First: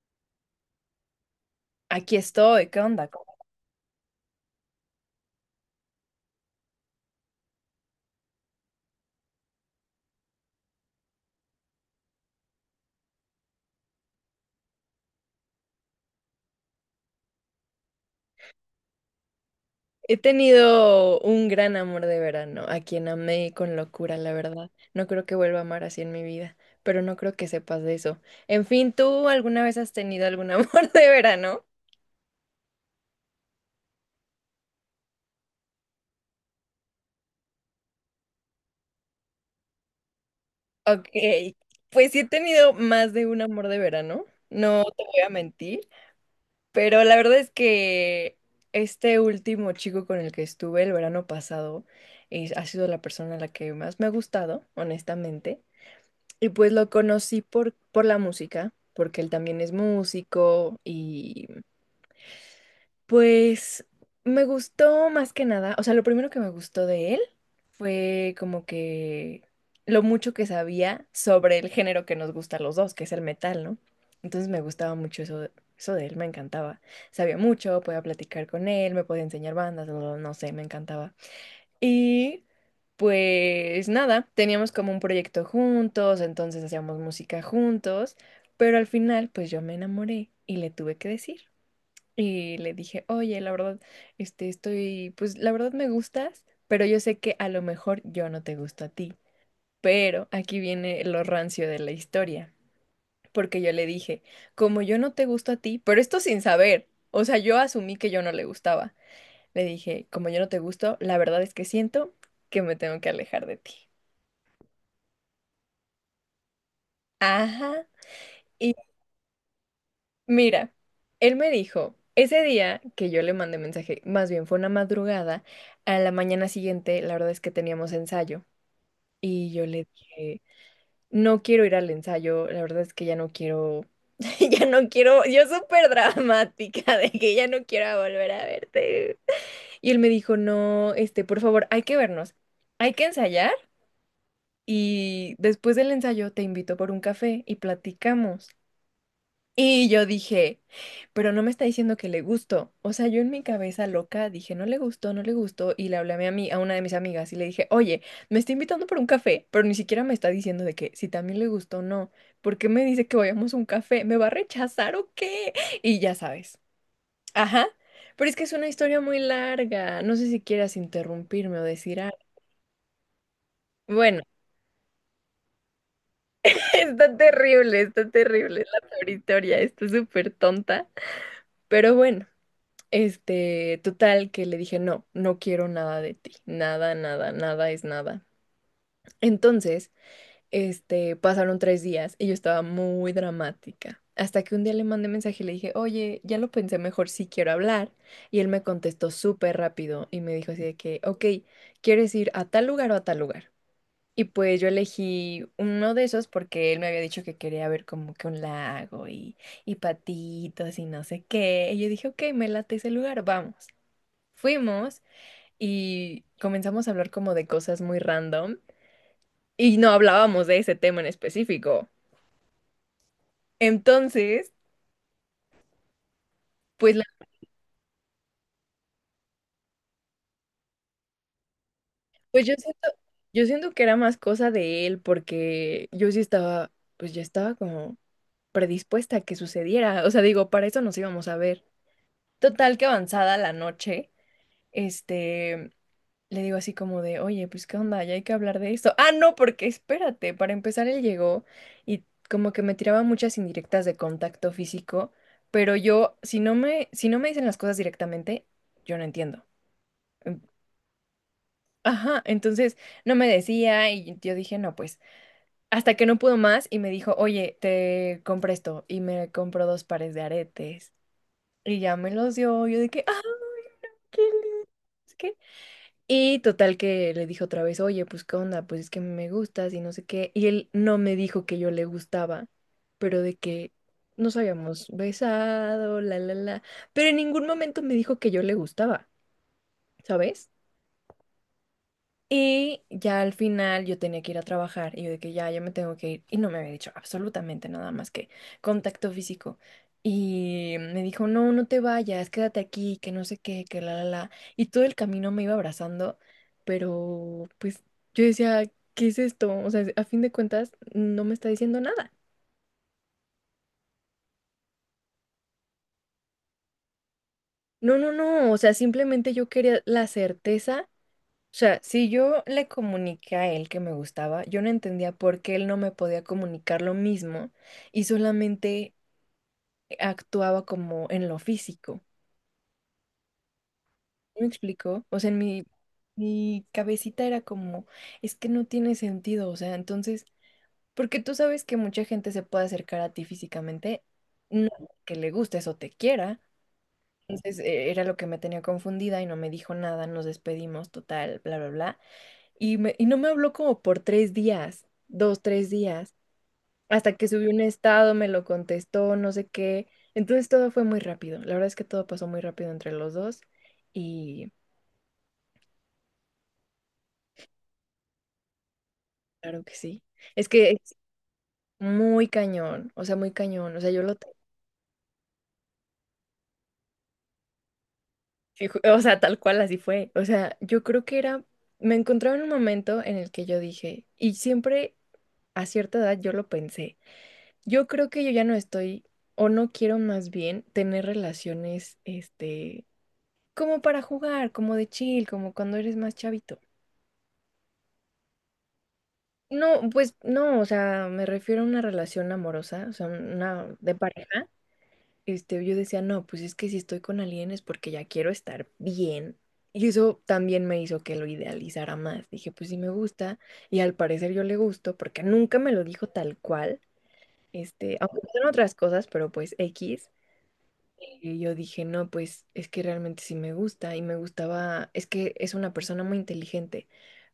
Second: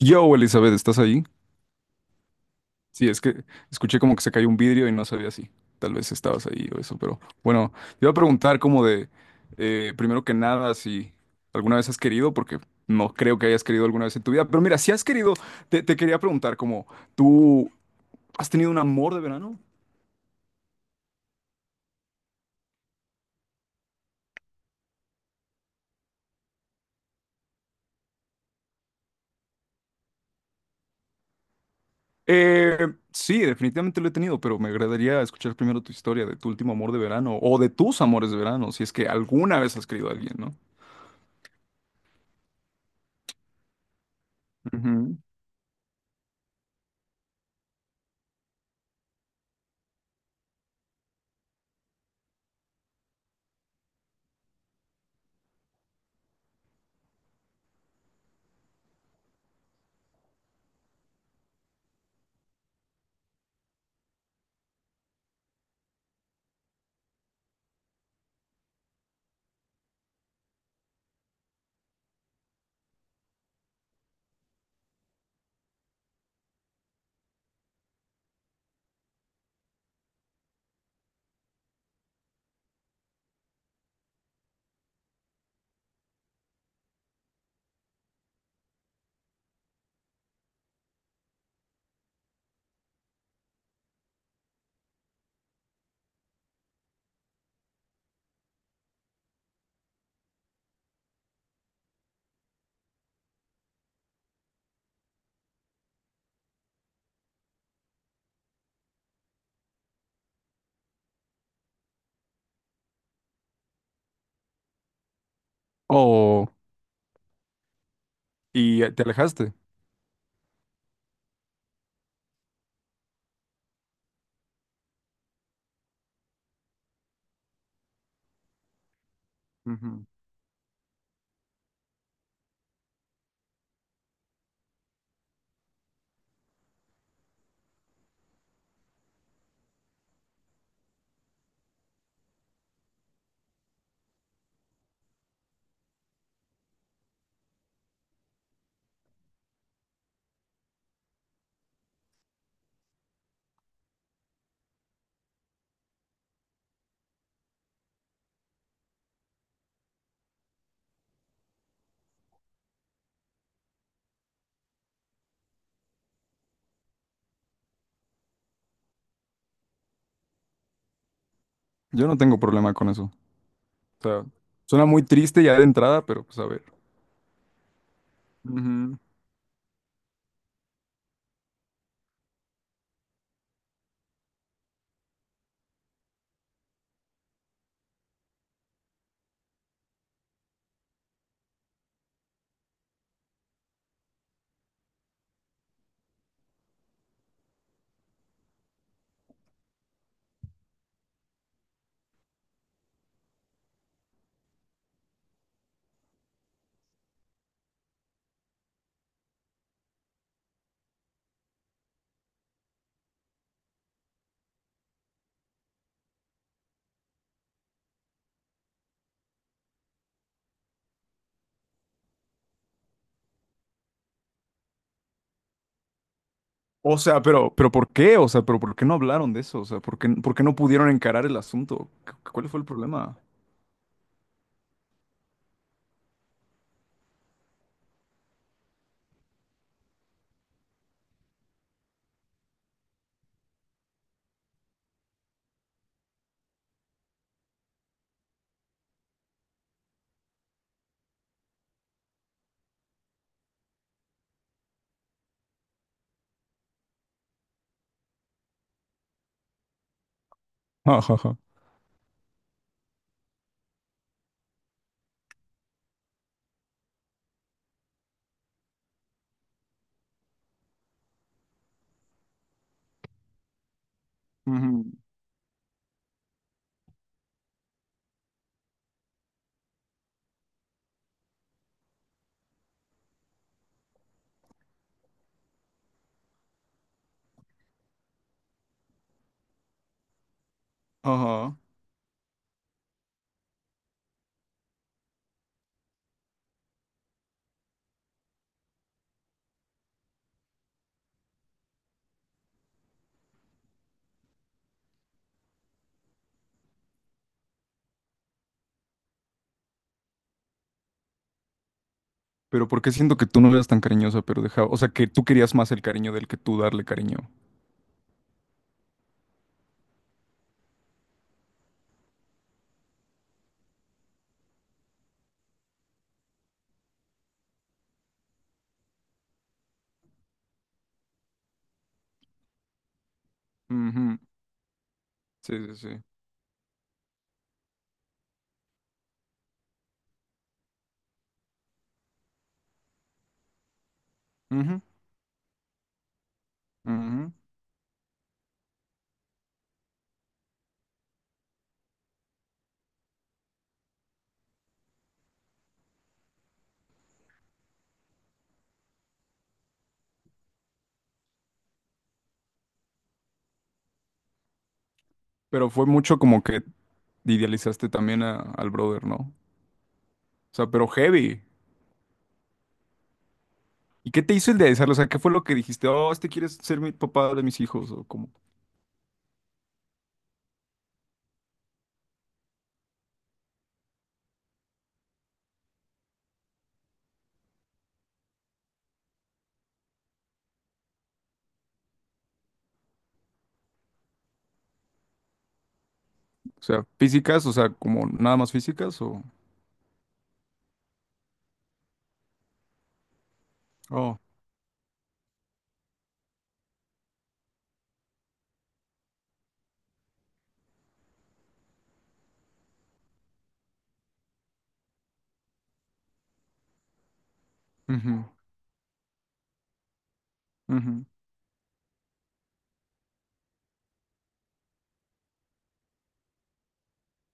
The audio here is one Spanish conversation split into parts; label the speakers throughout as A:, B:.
A: Yo, Elizabeth, ¿estás ahí?
B: Aquí estoy, ¿qué
A: Sí,
B: onda?
A: es que escuché como que se cayó un vidrio y no sabía si tal vez estabas ahí o eso, pero bueno, te iba a preguntar como de, primero que nada, si alguna vez has querido, porque no creo que hayas querido alguna vez en tu vida, pero mira, si has querido, te quería preguntar como, ¿tú has tenido un amor de verano?
B: He tenido un gran amor de verano, a quien amé con locura, la verdad. No creo que vuelva a amar así en mi vida, pero no creo que sepas de eso. En fin, ¿tú alguna vez has tenido algún amor de verano?
A: Eh, sí, definitivamente lo he tenido, pero me agradaría escuchar primero tu historia de tu último amor de verano o de tus amores de verano, si es que alguna vez has querido a alguien, ¿no?
B: Ok, pues sí he tenido más de un amor de verano, no te
A: Ujú.
B: voy a mentir, pero la verdad es que este último chico con el que estuve el verano pasado ha sido la persona a la que más me ha gustado, honestamente. Y pues lo conocí por la música, porque él también es músico y pues me gustó más que nada, o sea, lo primero que me gustó de él fue como que lo mucho que sabía sobre el género que nos gusta a los dos, que es el metal, ¿no? Entonces me gustaba mucho eso, eso de él, me encantaba. Sabía mucho, podía platicar con él, me podía enseñar bandas, no sé, me encantaba. Y pues nada, teníamos como un proyecto juntos, entonces hacíamos música juntos, pero al final pues yo me enamoré y le tuve que decir. Y le dije, oye, la verdad, este, estoy, pues la verdad me gustas, pero yo sé que a lo mejor yo no te gusto a ti. Pero aquí viene lo rancio de la historia, porque yo le dije, como yo no te gusto a ti, pero esto sin saber, o sea, yo asumí que yo no le gustaba. Le dije, como yo no te gusto, la verdad es que siento que me tengo que alejar de ti.
A: O,
B: Ajá. Y
A: y te alejaste.
B: mira, él me dijo, ese día que yo le mandé mensaje, más bien fue una madrugada, a la mañana siguiente, la verdad es que teníamos ensayo. Y yo le
A: Ujú.
B: dije, no quiero ir al ensayo, la verdad es que ya no quiero, ya no quiero, yo súper dramática de que ya no quiero volver a verte. Y él me dijo, no, este, por favor, hay que vernos, hay que ensayar. Y después del ensayo te invito por un café y platicamos. Y yo dije, pero no me está diciendo que le gustó. O sea, yo en mi cabeza loca dije, no le gustó, no le gustó. Y le hablé a a una de mis amigas y le dije, oye, me está invitando por un café, pero ni siquiera me está diciendo de que si también le gustó o no. ¿Por qué me dice que vayamos a un café? ¿Me va a rechazar o qué? Y ya sabes. Ajá. Pero es que es una historia muy larga. No sé si quieras interrumpirme o decir
A: Yo no
B: algo.
A: tengo problema con eso. O
B: Bueno.
A: sea, suena muy triste ya de entrada, pero pues a ver.
B: Está terrible la
A: Ujú.
B: peor historia, está súper tonta. Pero bueno, este, total que le dije, no, no quiero nada de ti, nada, nada, nada es nada. Entonces, este, pasaron tres días y yo estaba muy dramática. Hasta que un día le mandé mensaje y le dije, oye, ya lo pensé mejor, sí quiero hablar. Y él me contestó súper rápido y me dijo así de que, ok, ¿quieres ir a tal lugar o a tal lugar? Y pues yo elegí uno de esos porque él me había dicho que quería ver como que un lago y patitos y no sé qué. Y yo dije, ok, me late ese lugar, vamos. Fuimos y comenzamos a hablar como de cosas muy random y no hablábamos de ese tema en específico. Entonces, pues,
A: O sea, pero ¿por qué? O sea, pero ¿por qué no hablaron de eso? O sea, ¿por qué no pudieron encarar el asunto? ¿Cu-
B: pues
A: ¿Cuál fue el problema?
B: yo siento que era más cosa de él porque yo sí estaba, pues ya estaba como predispuesta a que sucediera. O sea, digo, para eso nos íbamos a ver. Total que avanzada la noche, este, le digo así como de, oye, pues qué onda, ya hay que hablar de esto. Ah, no, porque espérate, para empezar él llegó y como que me tiraba muchas indirectas de contacto físico, pero yo, si no me dicen las cosas directamente, yo no entiendo. Em,
A: Ajá.
B: Ajá, entonces no me decía y yo dije, no, pues, hasta que no pudo más y me dijo, oye, te compré esto y me compró dos pares de aretes y ya me los dio, yo de que, ah, qué lindo.
A: Ujú.
B: Y total que le dije otra vez, oye, pues qué onda, pues es que me gustas y no sé qué. Y él no me dijo que yo le gustaba, pero de que nos habíamos besado, la, la, la. Pero en ningún momento me dijo que yo le gustaba, ¿sabes?
A: Ajá.
B: Y ya al final yo tenía que ir a trabajar y yo de que ya, ya me tengo que ir. Y no me había dicho absolutamente nada más que contacto físico. Y me dijo, no, no te vayas, quédate aquí, que no sé qué, que la, la, la. Y todo el camino me iba abrazando, pero pues yo decía, ¿qué es esto? O sea, a fin de cuentas, no me está diciendo nada.
A: Pero ¿por qué siento que tú no eras tan cariñosa, pero dejaba, o sea, que tú querías más el cariño del que tú darle cariño?
B: No, no, no, o sea, simplemente yo quería la certeza. O sea, si yo le comuniqué a él que me gustaba, yo no entendía por qué él no me podía comunicar lo mismo y solamente actuaba como en lo físico.
A: Ujú.
B: ¿Sí? ¿Me explico? O sea,
A: Sí, sí, sí.
B: mi cabecita era como, es que no tiene sentido, o sea, entonces, porque tú sabes que mucha gente se puede acercar a ti físicamente, no
A: Ujú,
B: que le gustes o te quiera.
A: ujú.
B: Entonces, era lo que me tenía confundida y no me dijo nada, nos despedimos, total, bla, bla, bla. Y no me habló como por tres días, dos, tres días, hasta que subí un estado, me lo contestó, no sé qué. Entonces todo fue muy rápido. La verdad es que todo pasó muy rápido entre los dos y
A: Pero fue mucho como que idealizaste también al brother, ¿no?
B: claro que sí. Es
A: O sea,
B: que
A: pero
B: es
A: heavy.
B: muy cañón, o sea, muy cañón. O sea, yo
A: ¿Y
B: lo...
A: qué te hizo el de desearlo, o sea, ¿qué fue lo que dijiste? Oh, este quiere ser mi papá de mis hijos, o como,
B: O sea, tal cual así fue. O sea, yo creo que era... Me encontraba en un momento en el que yo dije, y siempre a cierta edad yo lo pensé, yo creo que yo ya no estoy o no quiero más bien tener relaciones, este, como para jugar, como de chill, como cuando eres más chavito.
A: o sea, físicas, o sea, como nada más físicas, o.
B: No, pues no, o sea, me refiero a una relación amorosa, o sea, una de
A: Oh,
B: pareja. Este, yo decía, no, pues es que si estoy con alguien es porque ya quiero estar bien. Y eso también me hizo que lo idealizara más. Dije, pues sí me gusta, y al parecer yo le gusto, porque nunca me lo dijo tal cual. Este, aunque
A: ujú,
B: son otras cosas, pero pues X.
A: ujú.
B: Y yo dije, no, pues es que realmente sí me gusta y me gustaba, es que es una persona muy inteligente,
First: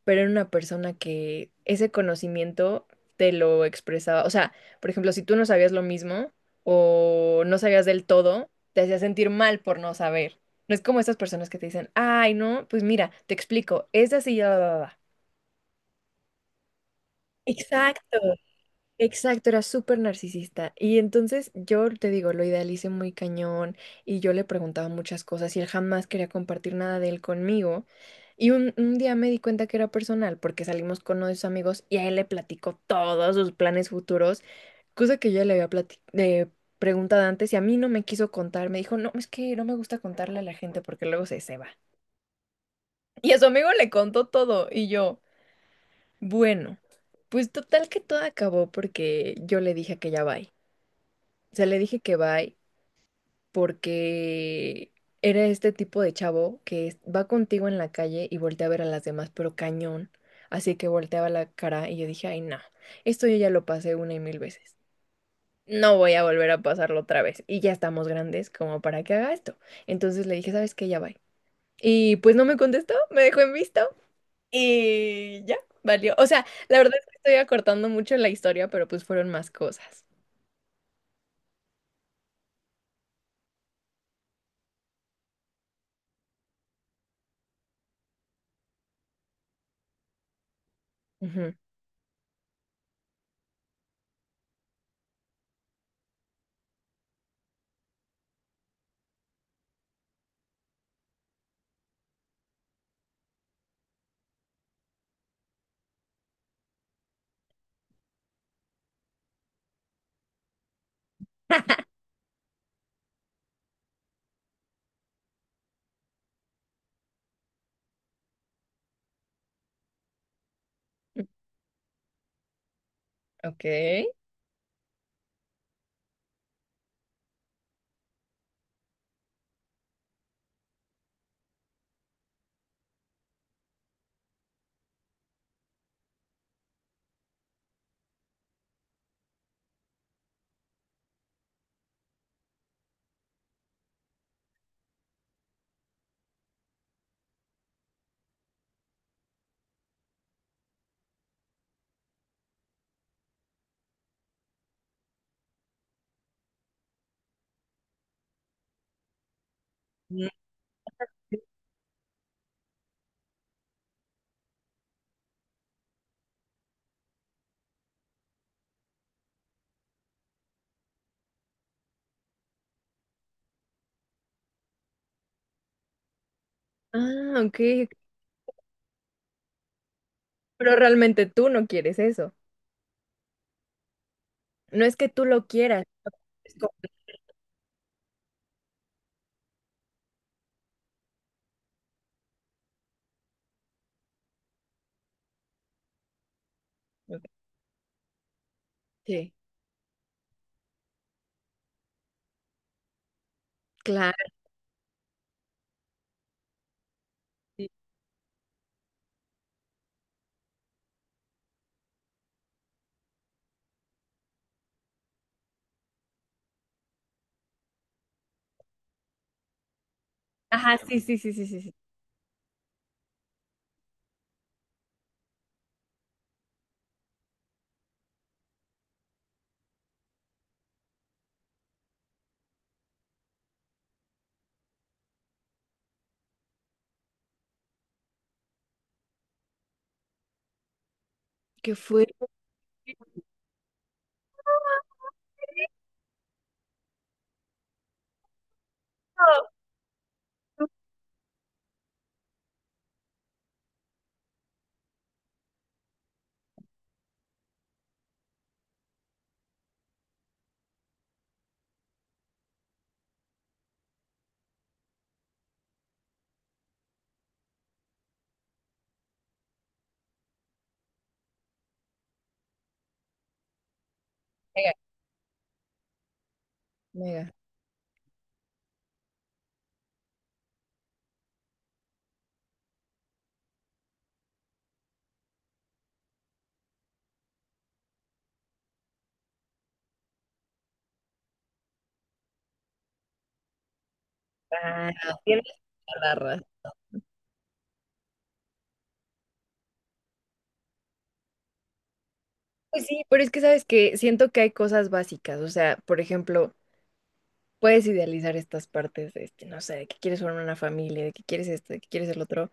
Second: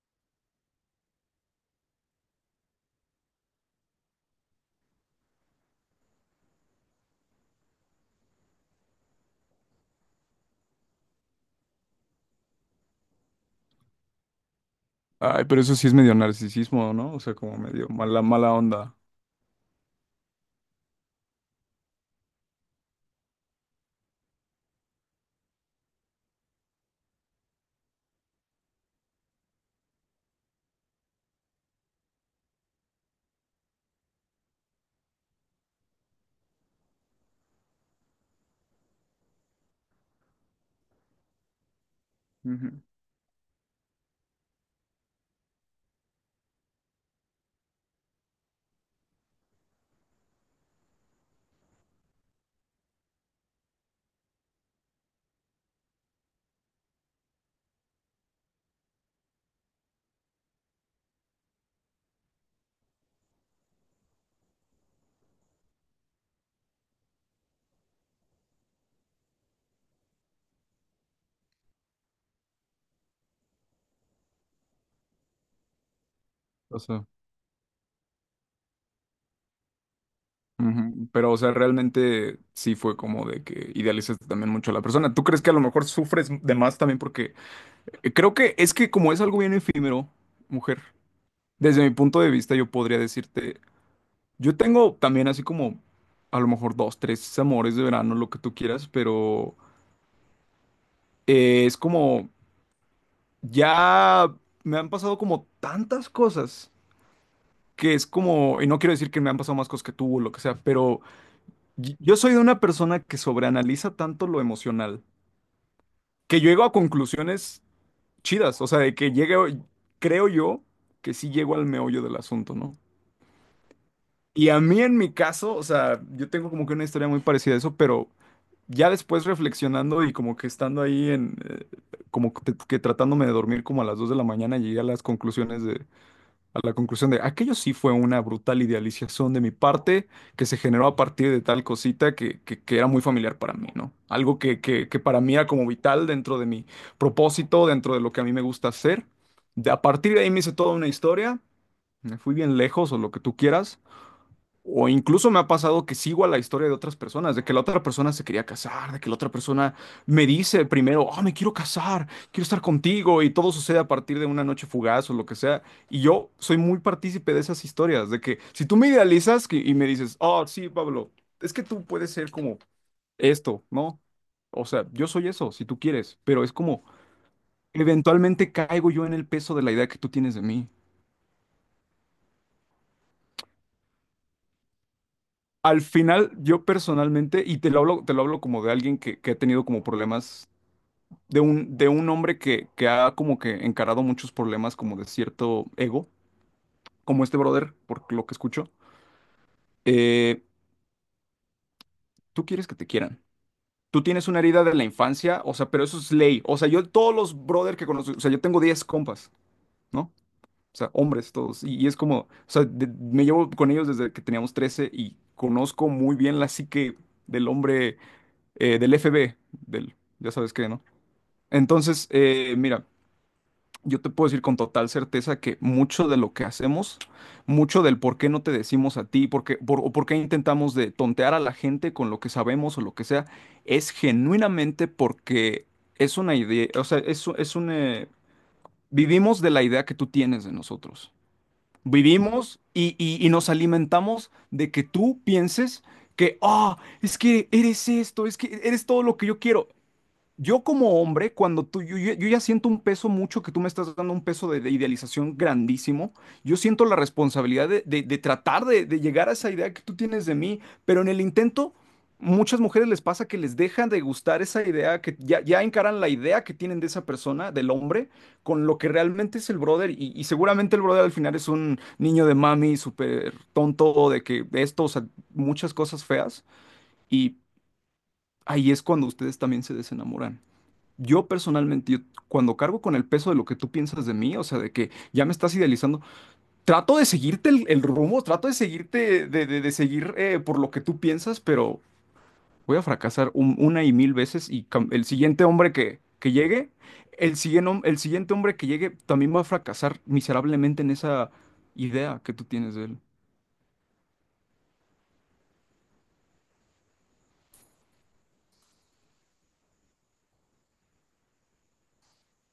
B: pero era una persona que ese conocimiento te lo expresaba. O sea, por ejemplo, si tú no sabías lo mismo o no sabías del todo, te hacía sentir mal por no saber. No es como estas personas que te dicen, ay, no, pues mira, te explico, es así, ya, va, va, va.
A: Ay, pero eso sí es medio narcisismo, ¿no? O sea, como medio
B: Exacto.
A: mala, mala onda.
B: Exacto, era súper narcisista. Y entonces yo te digo, lo idealicé muy cañón y yo le preguntaba muchas cosas y él jamás quería compartir nada de él conmigo. Y un día me di cuenta que era personal porque salimos con uno de sus amigos y a él le platicó todos sus planes futuros, cosa que yo ya le había preguntado antes y a mí no me quiso contar. Me dijo, no, es que no me gusta contarle a la gente porque luego se va.
A: Ujú.
B: Y a su amigo le contó todo y yo, bueno, pues total que todo acabó porque yo le dije que ya va. O sea, le dije que bye porque era este tipo de chavo que va contigo en la calle y voltea a ver a las demás, pero cañón. Así que volteaba la cara y yo dije, ay, no, esto yo ya lo pasé una y mil veces. No voy a volver a pasarlo otra vez. Y ya estamos grandes como para que haga esto. Entonces le dije, ¿sabes qué? Ya bye. Y pues no me contestó, me dejó en visto y ya, valió. O sea, la
A: O
B: verdad es
A: sea,
B: que estoy acortando mucho la historia, pero pues fueron más cosas.
A: ujú. Pero, o sea, realmente sí fue como de que idealizaste también mucho a la persona. ¿Tú crees que a lo mejor sufres de más también? Porque creo que es que como es algo bien efímero, mujer,
B: Ujú.
A: desde mi punto de vista yo podría decirte. Yo tengo también así como a lo mejor dos, tres amores de verano, lo que tú quieras, pero es como ya me han pasado como tantas cosas que es como, y no quiero decir que me han pasado más cosas que tú o lo que sea, pero yo soy de una persona que sobreanaliza tanto lo emocional, que llego a conclusiones chidas, o sea, de que llegue, creo yo que sí llego al meollo del asunto, ¿no?
B: Ok.
A: Y a mí en mi caso, o sea, yo tengo como que una historia muy parecida a eso, pero ya después reflexionando y como que estando ahí en, como que tratándome de dormir como a las 2 de la mañana, llegué a las conclusiones de, a la conclusión de, aquello sí fue una brutal idealización de mi parte que se generó a partir de tal cosita que era muy familiar para mí, ¿no? Algo que para mí era como vital dentro de mi propósito, dentro de lo que a mí me gusta hacer. A partir de ahí me hice toda una historia, me fui bien lejos o lo que tú quieras. O incluso me ha pasado que sigo a la historia de otras personas, de que la otra persona se quería casar, de que la otra persona me
B: Mm.
A: dice primero, oh, me quiero casar, quiero estar contigo, y todo sucede a partir de una noche fugaz o lo que sea. Y yo soy muy partícipe de esas historias, de que si tú me idealizas y me dices, oh, sí, Pablo, es que tú puedes ser como esto, ¿no? O sea, yo soy eso, si tú quieres, pero es como,
B: Ah, ok, ok.
A: eventualmente caigo yo en el peso de la idea que tú tienes de mí.
B: Pero realmente tú no quieres eso. No es que tú lo
A: Al
B: quieras.
A: final,
B: es
A: yo personalmente, y te lo hablo como de alguien que ha tenido como problemas, de un hombre que ha como que encarado muchos problemas como de cierto ego, como
B: como-
A: este brother, por lo que escucho.
B: Sí,
A: Eh, Tú quieres que te quieran. Tú tienes
B: claro.
A: una herida de la infancia, o sea, pero eso es ley. O sea, yo todos los
B: Sí.
A: brother que conozco, o sea, yo tengo 10 compas, ¿no? O sea, hombres todos. Y es como, o sea, me llevo con ellos desde que teníamos 13 y conozco muy bien la psique del hombre del FB del, ya sabes qué,
B: Ajá,
A: ¿no?
B: sí, sí, sí, sí, sí, sí.
A: Entonces, mira, yo te puedo decir con total certeza que mucho de lo que hacemos, mucho del por qué no te decimos a ti, por qué intentamos de tontear a la gente con lo que sabemos o lo que sea, es genuinamente porque es una idea, o sea, es, u- es un... vivimos de la idea que tú tienes de nosotros.
B: Que fue
A: Vivimos y nos alimentamos de que tú pienses que, ah, es que eres esto, es que eres todo lo que yo quiero. Yo como hombre, cuando yo ya siento un peso mucho, que tú me estás dando un peso de idealización grandísimo, yo siento la responsabilidad de tratar de llegar a esa idea que tú tienes de mí, pero en el intento, muchas mujeres les pasa que les dejan de gustar esa idea, que ya encaran la idea que tienen de esa persona, del hombre, con lo que realmente es el brother, y seguramente el brother al final es un niño de mami súper tonto, de que
B: mega,
A: esto, o sea, muchas cosas feas,
B: mega
A: y ahí es cuando ustedes también se desenamoran. Yo personalmente, yo cuando cargo con el peso de lo que tú piensas de mí, o sea, de que ya me estás idealizando, trato de seguirte el rumbo, trato de seguirte, de seguir por lo que tú piensas, pero voy a fracasar una y mil veces y
B: raro.
A: el siguiente
B: Tienes
A: hombre que,
B: toda la
A: que
B: razón.
A: llegue, el siguiente hombre que llegue también va a fracasar miserablemente en esa idea que tú tienes
B: Pues
A: de él.
B: sí, pero es que sabes que siento que hay cosas básicas. O sea, por ejemplo, puedes idealizar estas partes de este, no sé, de que quieres formar una familia, de que quieres esto, de que quieres el otro.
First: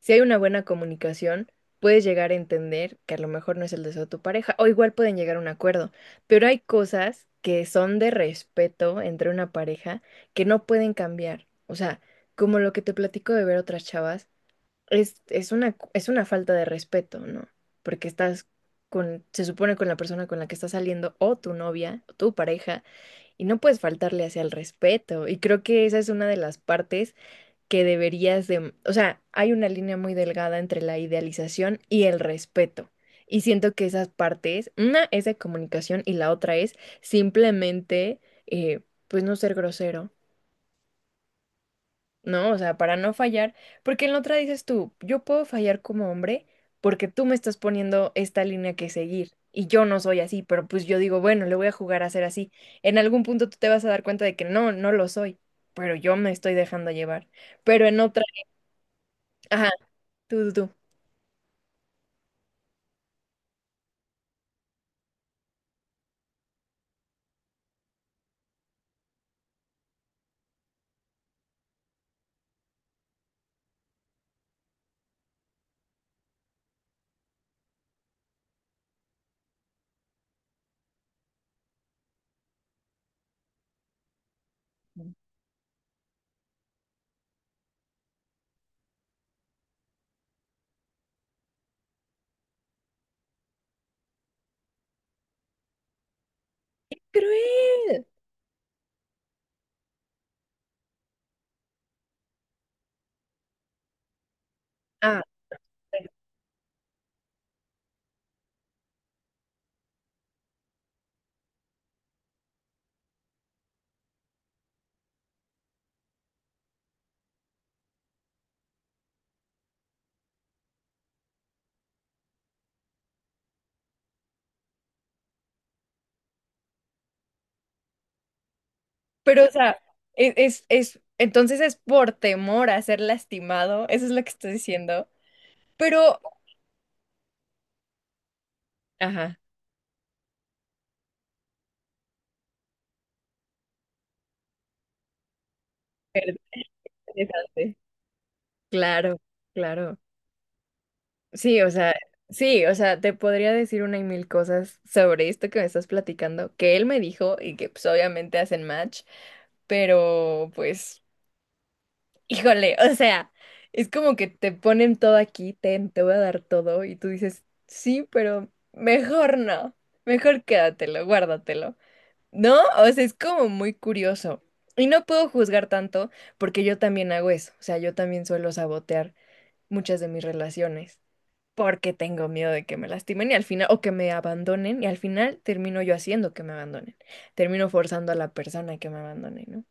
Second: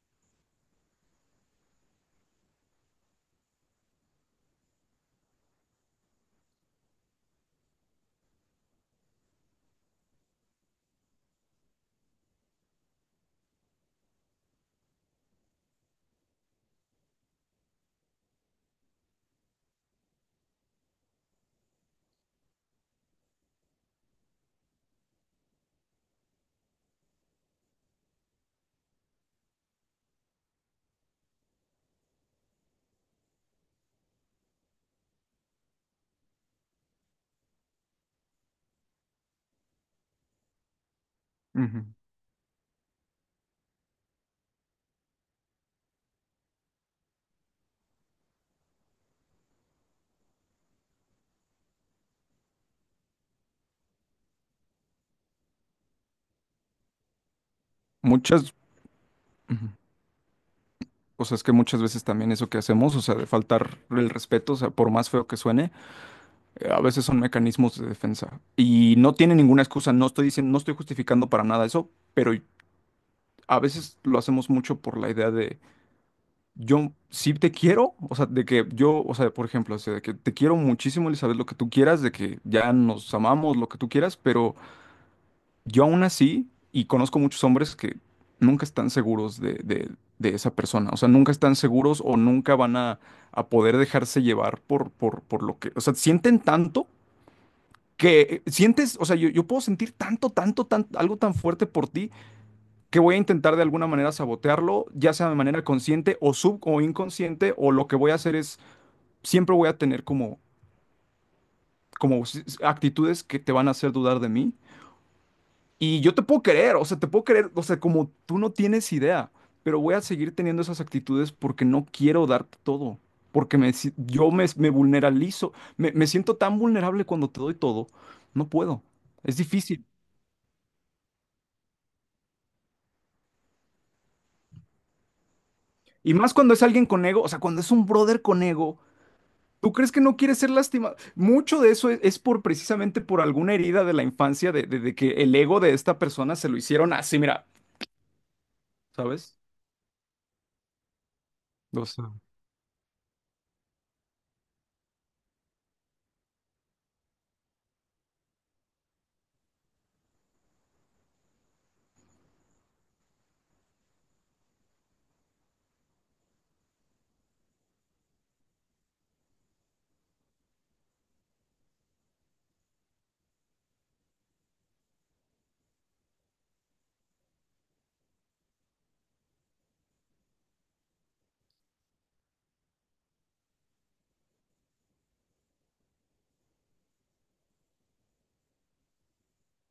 B: Si hay una buena comunicación, puedes llegar a entender que a lo mejor no es el deseo de tu pareja, o igual pueden llegar a un acuerdo, pero hay cosas que son de respeto entre una pareja que no pueden cambiar. O sea, como lo que te platico de ver otras chavas, es una falta de respeto, ¿no? Porque estás con, se supone con la persona con la que estás saliendo, o tu novia, o tu pareja, y no puedes faltarle hacia el respeto. Y creo que esa es una de las partes que deberías de, o sea, hay una línea muy delgada entre la idealización y el respeto. Y siento que esas partes, una es de comunicación y la otra es simplemente, eh, pues no ser grosero,
A: Ujú.
B: ¿no? O sea, para no fallar, porque en la otra dices tú, yo puedo fallar como hombre porque tú me estás poniendo esta línea que seguir. Y yo no soy así, pero pues yo digo, bueno, le voy a jugar a ser así. En algún punto tú te vas a dar cuenta de que no, no lo soy, pero yo me estoy dejando llevar. Pero en otra,
A: Muchas, ujú.
B: ajá, tú.
A: O sea, es que muchas veces también eso que hacemos, o sea, de faltar el respeto, o sea, por más feo que suene. A veces son mecanismos de defensa y no tiene ninguna excusa. No estoy diciendo, no estoy justificando para nada eso, pero a veces lo hacemos mucho por la idea de yo sí te quiero, o sea, de que yo, o sea, por ejemplo, o sea, de que te quiero muchísimo, Elizabeth, lo que tú quieras, de que ya nos amamos, lo que tú quieras, pero yo aún así, y conozco muchos hombres que nunca están seguros de esa persona, o sea, nunca están seguros o nunca van a poder dejarse llevar por lo que, o sea, sienten tanto.
B: Cruel.
A: Que sientes, o sea, yo puedo sentir tanto, tanto, tanto algo tan fuerte por ti que voy a intentar de alguna manera sabotearlo, ya
B: Ah,
A: sea de manera consciente o sub o inconsciente, o lo que voy a hacer es, siempre voy a tener como, actitudes que te van a hacer dudar de mí. Y yo te puedo querer, o sea, te puedo querer, o sea, como tú no tienes idea, pero voy a seguir teniendo esas actitudes porque no quiero darte todo, porque me, si- yo me vulneralizo, me siento tan vulnerable cuando te doy todo, no puedo, es
B: pero o sea,
A: difícil.
B: es, entonces es por temor a ser lastimado, eso es lo que estoy diciendo.
A: Y
B: Pero,
A: más cuando es alguien con ego, o sea, cuando es un brother con ego,
B: ajá,
A: ¿tú crees que no quiere ser lastimado? Mucho de eso es por precisamente por alguna herida de la infancia, de que el ego de esta
B: pero
A: persona se lo hicieron así, mira.
B: interesante. Claro,
A: ¿Ves?
B: claro. Sí, o sea,
A: Los-
B: sí, o sea, te podría decir una y mil cosas sobre esto que me estás platicando, que él me dijo y que pues obviamente hacen match, pero pues... Híjole, o sea, es como que te ponen todo aquí, ten, te voy a dar todo, y tú dices, sí, pero mejor no, mejor quédatelo, guárdatelo, ¿no? O sea, es como muy curioso. Y no puedo juzgar tanto porque yo también hago eso, o sea, yo también suelo sabotear muchas de mis relaciones porque tengo miedo de que me lastimen y al final, o que me abandonen, y al final termino yo haciendo que me abandonen, termino forzando a la persona que me abandone, ¿no?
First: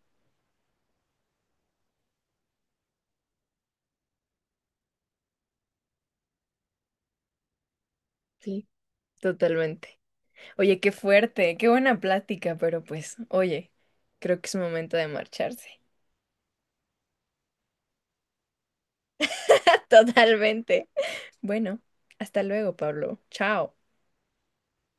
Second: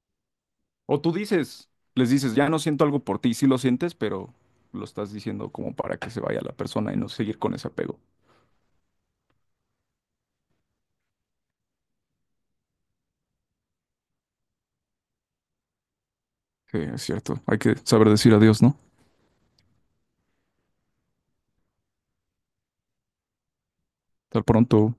A: O tú dices, les dices, ya no siento algo por ti, sí lo sientes, pero lo estás diciendo como para que se vaya la persona y no seguir con ese apego.
B: Sí, totalmente. Oye, qué fuerte, qué buena plática, pero pues, oye, creo que es momento de marcharse.
A: Sí, es cierto. Hay que saber decir adiós, ¿no?
B: Totalmente. Bueno, hasta luego, Pablo. Chao.
A: Hasta pronto.